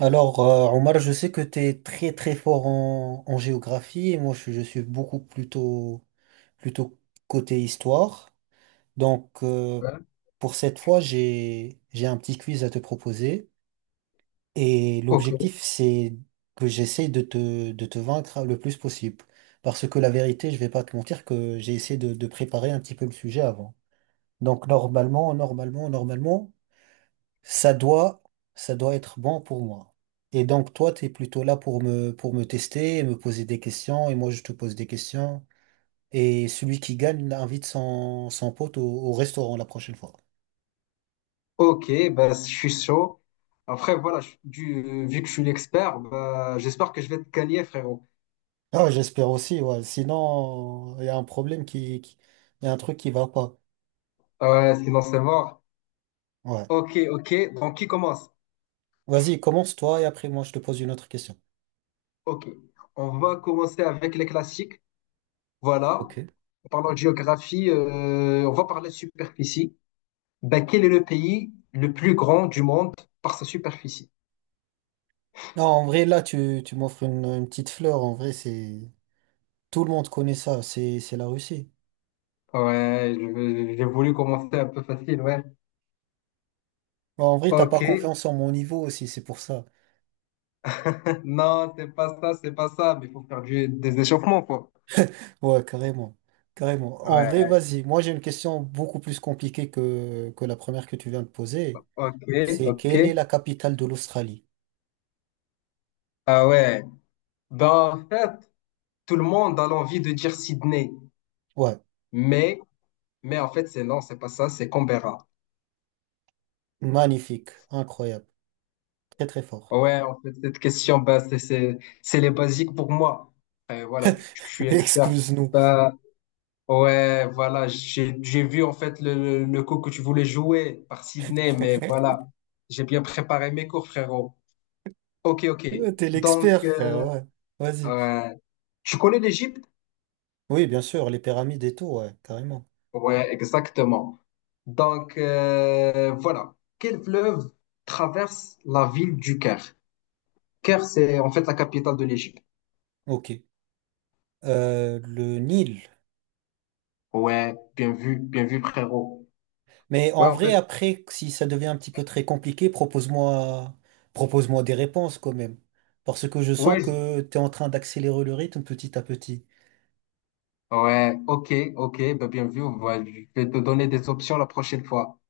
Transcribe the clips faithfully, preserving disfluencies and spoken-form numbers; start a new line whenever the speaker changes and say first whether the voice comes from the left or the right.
right: Alors, euh, Omar, je sais que tu es très très fort en, en géographie et moi je, je suis beaucoup plutôt plutôt côté histoire. Donc, euh,
left: Ouais.
right: pour cette fois, j'ai j'ai un petit quiz à te proposer et
left: Ok,
right: l'objectif c'est que j'essaye de te, de te vaincre le plus possible. Parce que la vérité, je vais pas te mentir que j'ai essayé de, de préparer un petit peu le sujet avant. Donc, normalement, normalement, normalement, ça doit, ça doit être bon pour moi. Et donc, toi, tu es plutôt là pour me, pour me tester et me poser des questions, et moi, je te pose des questions. Et celui qui gagne invite son, son pote au, au restaurant la prochaine fois.
left: ok, bah, je suis chaud. Après, voilà, je- du, vu que je suis l'expert, bah, j'espère que je vais te gagner, frérot.
right: Ah, ouais, j'espère aussi, ouais. Sinon, il y a un problème qui, qui- il y a un truc qui va pas.
left: Ah ouais, sinon c'est mort.
right: Ouais.
left: Ok, ok, donc qui commence?
right: Vas-y, commence toi, et après, moi, je te pose une autre question.
left: Ok, on va commencer avec les classiques. Voilà,
right: Ok.
left: en parlant de géographie, euh, on va parler de superficie. Bah, quel est le pays le plus grand du monde par sa superficie?
right: Non, en vrai, là, tu, tu m'offres une, une petite fleur. En vrai, c'est... Tout le monde connaît ça. C'est, c'est la Russie.
left: Ouais, je- j'ai voulu commencer un peu facile, ouais.
right: Bon, en vrai, t'as
left: Ok,
right: pas confiance en mon niveau aussi, c'est pour ça.
left: non, c'est pas ça, c'est pas ça, mais il faut faire du, des échauffements, quoi.
right: Ouais, carrément. Carrément. En vrai,
left: Ouais,
right: vas-y. Moi, j'ai une question beaucoup plus compliquée que, que la première que tu viens de poser.
left: ok,
right: C'est
left: ok.
right: quelle est la capitale de l'Australie?
left: Ah ouais. Ben, en fait, tout le monde a l'envie de dire Sydney,
right: Ouais,
left: mais, mais en fait, c'est non, c'est pas ça, c'est Canberra.
right: magnifique, incroyable, très très fort.
left: Ouais, en fait, cette question, ben, c'est, c'est, c'est les basiques pour moi. Et voilà, je je suis expert.
right: Excuse-nous.
left: Ben, ouais, voilà, j'ai, j'ai vu en fait le, le coup que tu voulais jouer par Sydney, mais voilà, j'ai bien préparé mes cours, frérot. Ok, ok.
right: Ouais, t'es
left: Donc,
right: l'expert, frère,
left: euh,
right: ouais. Vas-y.
left: ouais. Tu connais l'Égypte?
right: Oui, bien sûr, les pyramides et tout, ouais, carrément.
left: Ouais, exactement. Donc, euh, voilà. Quel fleuve traverse la ville du Caire? Caire, c'est en fait la capitale de l'Égypte.
right: Ok. Euh, le Nil.
left: Ouais, bien vu, bien vu, frérot.
right: Mais
left: Ouais,
right: en
left: en
right: vrai,
left: fait,
right: après, si ça devient un petit peu très compliqué, propose-moi, propose-moi des réponses quand même. Parce que je
left: ouais,
right: sens
left: je-
right: que tu es en train d'accélérer le rythme petit à petit.
left: ouais, ok, ok, bah bien vu. Ouais, je vais te donner des options la prochaine fois.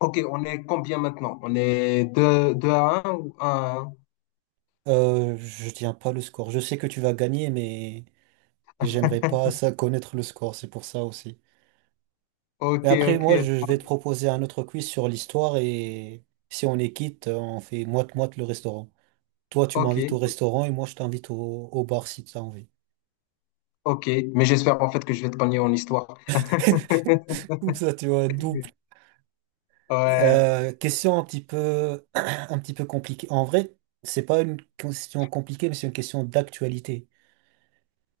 left: Ok, on est combien maintenant? On est deux deux à un ou un à un?
right: Euh, je tiens pas le score. Je sais que tu vas gagner, mais j'aimerais pas ça connaître le score, c'est pour ça aussi.
left: Ok,
right: Mais après,
left: ok,
right: moi, je je vais te proposer un autre quiz sur l'histoire et si on est quitte, on fait moite-moite le restaurant. Toi, tu
left: ok,
right: m'invites au restaurant et moi, je t'invite au, au bar si tu as envie.
left: ok. Mais j'espère en fait que je vais te gagner en histoire.
right: Comme ça, tu vois, double.
left: Ouais.
right: Euh, question un petit peu, un petit peu compliquée. En vrai, c'est pas une question compliquée, mais c'est une question d'actualité.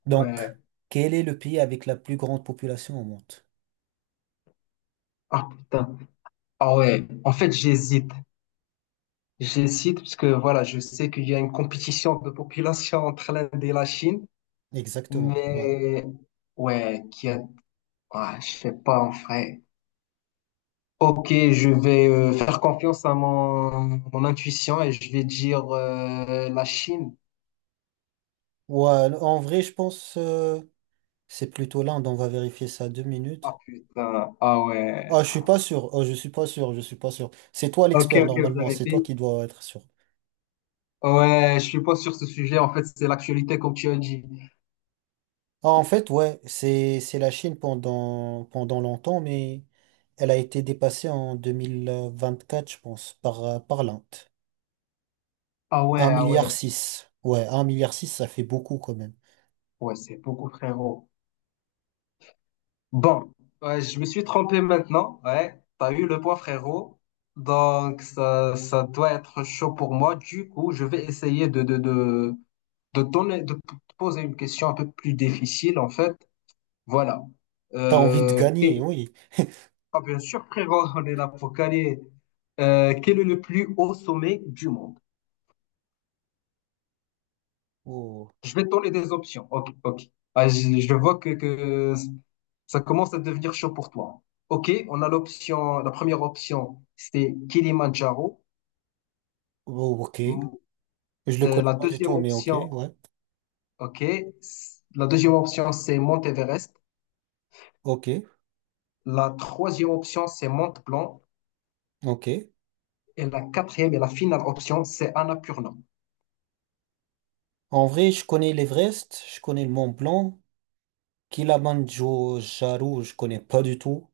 right: Donc,
left: Ouais.
right: quel est le pays avec la plus grande population au monde?
left: Ah putain. Ah ouais. En fait, j'hésite. J'hésite parce que voilà, je sais qu'il y a une compétition de population entre l'Inde et la Chine,
right: Exactement. Ouais.
left: mais ouais, qui a... ah, je sais pas en vrai. Ok, je vais euh, faire confiance à mon, mon intuition et je vais dire euh, la Chine.
right: Ouais, en vrai, je pense euh, c'est plutôt l'Inde. On va vérifier ça deux
left: Ah
right: minutes.
left: putain. Ah
right: Ah,
left: ouais.
right: je suis pas sûr. Oh, je suis pas sûr. Je suis pas sûr. C'est toi
left: Ok,
right: l'expert
left: ok, vous
right: normalement.
left: avez
right: C'est toi
left: fait.
right: qui dois être sûr.
left: Ouais, je suis pas sur ce sujet. En fait, c'est l'actualité, comme tu as dit.
right: Ah, en fait, ouais, c'est c'est la Chine pendant pendant longtemps, mais elle a été dépassée en deux mille vingt-quatre, je pense, par euh, par l'Inde.
left: Ah ouais,
right: Un
left: ah
right: milliard
left: ouais.
right: six, ouais, un milliard six, ça fait beaucoup quand même.
left: Ouais, c'est beaucoup, frérot. Bon, ouais, je me suis trompé maintenant. Ouais, t'as eu le point, frérot. Donc, ça, ça doit être chaud pour moi. Du coup, je vais essayer de, de, de, de donner, de p- poser une question un peu plus difficile, en fait. Voilà.
right: T'as envie de
left: Euh,
right: gagner,
left: que-
right: oui.
left: Ah, bien sûr, frérot, on est là pour gagner. Euh, quel est le plus haut sommet du monde?
right: Oh,
left: Je vais te donner des options. Ok, ok. Ah, je, je vois que, que ça commence à devenir chaud pour toi. Ok, on a l'option, la première option, c'est Kilimandjaro.
right: oh, ok.
left: M-
right: Je le
left: euh,
right: connais
left: la
right: pas du
left: deuxième
right: tout, mais ok,
left: option,
right: ouais.
left: ok, s- la deuxième option, c'est Mont Everest.
right: Ok,
left: La troisième option, c'est Mont Blanc.
right: ok.
left: Et la quatrième et la finale option, c'est Annapurna.
right: En vrai, je connais l'Everest, je connais le Mont Blanc, Kilimandjaro, je connais pas du tout.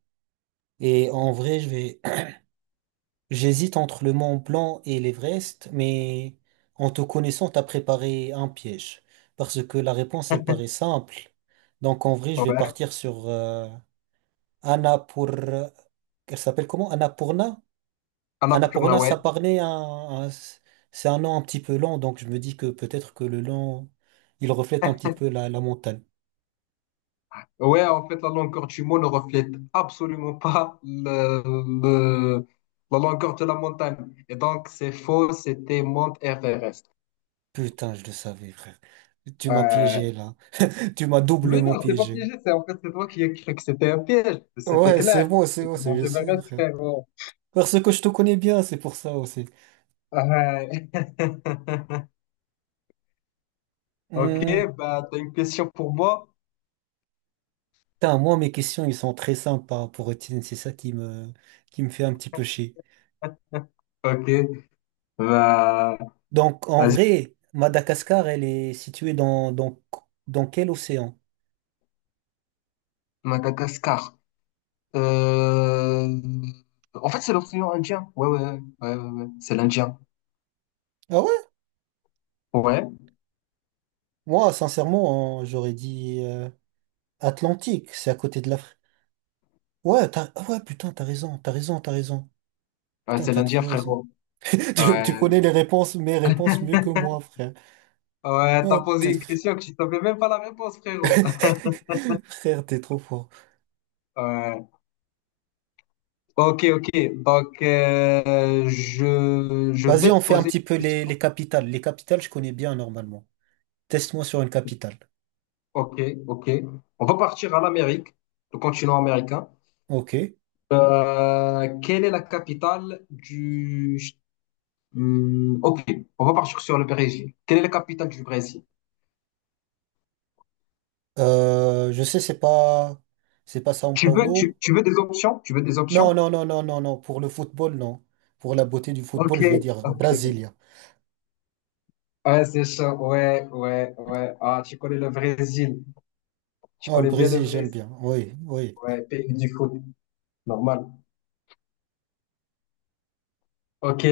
right: Et en vrai, je vais j'hésite entre le Mont Blanc et l'Everest, mais en te connaissant, t'as préparé un piège. Parce que la réponse, elle paraît simple. Donc en vrai, je vais
left: Ouais,
right: partir sur euh, Annapur... Elle s'appelle comment? Annapurna?
left: Annapurna,
right: Annapurna,
left: ouais.
right: ça parlait un... un- c'est un nom un petit peu lent, donc je me dis que peut-être que le nom, il reflète un petit peu la, la montagne.
left: Ouais, en fait, la longueur du mot ne reflète absolument pas le, le- la longueur de la montagne. Et donc, c'est faux, c'était Mount Everest.
right: Putain, je le savais, frère. Tu m'as
left: Euh,
right: piégé là. Tu m'as
left: mais non,
right: doublement
left: je pas
right: piégé.
left: piégé, c'est en fait, c'est toi qui as cru que c'était un piège. C'était
right: Ouais, c'est
left: clair,
right: bon, c'est bon,
left: c'était
right: c'est
left: Mount
right: je sais,
left: Everest,
right: frère.
left: frérot.
right: Parce que je te connais bien, c'est pour ça aussi.
left: Ouais. Ok,
right: Hmm,
left: bah, t'as une question pour moi?
right: putain, moi, mes questions, ils sont très simples par rapport aux tiennes. C'est ça qui me, qui me fait un petit peu chier.
left: Ok, bah,
right: Donc, en
left: vas-y,
right: vrai, Madagascar, elle est située dans, dans, dans quel océan?
left: Madagascar. Euh, En fait, c'est l'océan Indien. Ouais, ouais, ouais, ouais, ouais. Ouais. C'est l'Indien.
right: Ah ouais?
left: Ouais,
right: Moi, sincèrement, hein, j'aurais dit euh, Atlantique. C'est à côté de l'Afrique. Ouais, t'as, ah ouais, putain, t'as raison, t'as raison, t'as raison.
left: ouais,
right: Putain,
left: c'est
right: t'as
left: l'Indien,
right: trop raison.
left: frérot.
right: Tu, tu
left: Ouais.
right: connais les réponses, mes réponses mieux que moi, frère.
left: Ouais, t'as
right: Oh,
left: posé une
right: t'es-
left: question que tu savais même pas la réponse, frérot.
right: frère, t'es trop fort.
left: Ouais. Ok, ok. Donc, euh, je, je
right: Vas-y,
left: vais te
right: on fait un
left: poser
right: petit peu
left: une
right: les,
left: question.
right: les capitales. Les capitales, je connais bien normalement. Teste-moi sur une capitale.
left: Ok, ok. On va partir à l'Amérique, le continent américain.
right: Ok.
left: Euh, quelle est la capitale du... Hmm, ok, on va partir sur le Brésil. Quelle est la capitale du Brésil?
right: Euh, je sais, c'est pas, c'est pas São
left: Tu veux,
right: Paulo.
left: tu, tu veux des options? Tu veux des
right: Non,
left: options?
right: non, non, non, non, non. Pour le football, non. Pour la beauté du
left: Ok,
right: football, je vais dire
left: ok.
right: Brasilia.
left: Ouais, c'est chaud. Ouais, ouais, ouais. Ah, tu connais le Brésil. Tu
right: Non, le
left: connais bien le
right: Brésil, j'aime
left: Brésil.
right: bien. Oui, oui.
left: Ouais, pays du foot. Normal. Ok.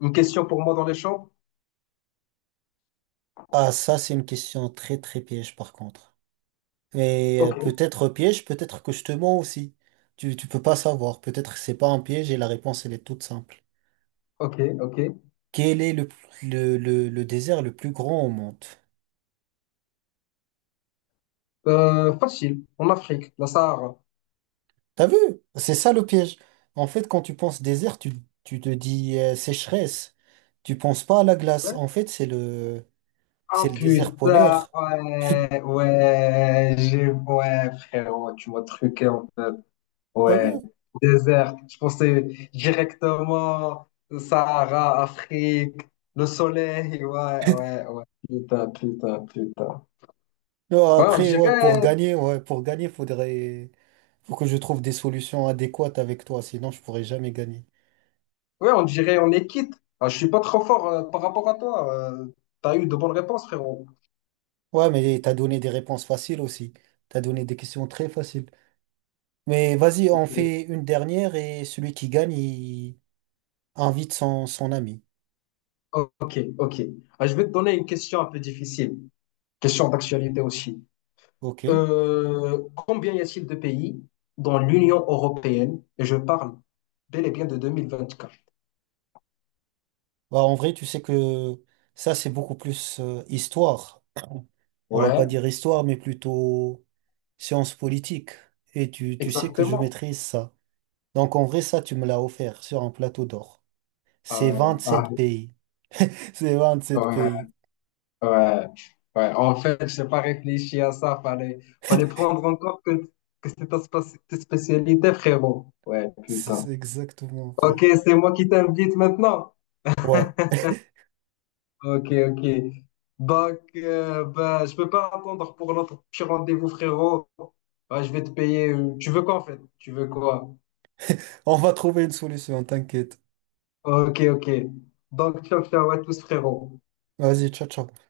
left: Une question pour moi dans les champs?
right: Ah, ça, c'est une question très, très piège, par contre. Mais euh,
left: Ok,
right: peut-être piège, peut-être que je te mens aussi. Tu, tu peux pas savoir. Peut-être que c'est pas un piège et la réponse, elle est toute simple.
left: ok, ok.
right: Quel est le, le, le, le désert le plus grand au monde?
left: Euh, facile. En Afrique, la Sahara.
right: T'as vu? C'est ça le piège. En fait, quand tu penses désert, tu, tu te dis euh, sécheresse. Tu penses pas à la glace.
left: Ouais.
right: En fait, c'est le,
left: Ah
right: c'est le désert
left: putain,
right: polaire.
left: ouais, ouais, j'ai, ouais, frérot, tu m'as truqué en fait.
right: T'as
left: Ouais,
right: vu?
left: désert. Je pensais directement Sahara, Afrique, le soleil. Ouais, ouais, ouais. Putain, putain, putain.
right: Non,
left: Ouais, on
right: après, ouais, pour
left: dirait,
right: gagner, ouais, pour gagner, faudrait, faut que je trouve des solutions adéquates avec toi, sinon je pourrais jamais gagner.
left: ouais, on dirait, on est quitte. Ah, je suis pas trop fort euh, par rapport à toi. Euh, t'as eu de bonnes réponses, frérot.
right: Ouais, mais t'as donné des réponses faciles aussi. T'as donné des questions très faciles. Mais vas-y, on
left: Ok,
right: fait une dernière et celui qui gagne, il invite son, son ami.
left: ok. Ok. Ah, je vais te donner une question un peu difficile. Question d'actualité aussi.
right: Ok?
left: Euh, combien y a-t-il de pays dans l'Union européenne? Et je parle bel et bien de deux mille vingt-quatre.
right: Bah, en vrai, tu sais que ça, c'est beaucoup plus euh, histoire. On va pas
left: Ouais.
right: dire histoire, mais plutôt science politique. Et tu, tu sais que je
left: Exactement.
right: maîtrise ça. Donc, en vrai, ça, tu me l'as offert sur un plateau d'or.
left: Ah
right: C'est
left: ouais, ah
right: vingt-sept pays. C'est vingt-sept
left: ouais,
right: pays.
left: ouais, ouais. En fait, j'ai pas réfléchi à ça. Fallait, fallait prendre encore que, que c'était ta spéc- ta spécialité, frérot. Ouais,
right: C'est c'est
left: putain.
right: exactement, frère.
left: Ok, c'est moi qui t'invite maintenant.
right: Ouais.
left: Ok, ok. Donc, euh, bah, je peux pas attendre pour notre petit rendez-vous, frérot. Ouais, je vais te payer. euh, Tu veux quoi, en fait? Tu veux quoi?
right: On va trouver une solution, t'inquiète.
left: Ok, ok. Donc, ciao, ciao à tous, frérot.
right: Vas-y, ciao, ciao.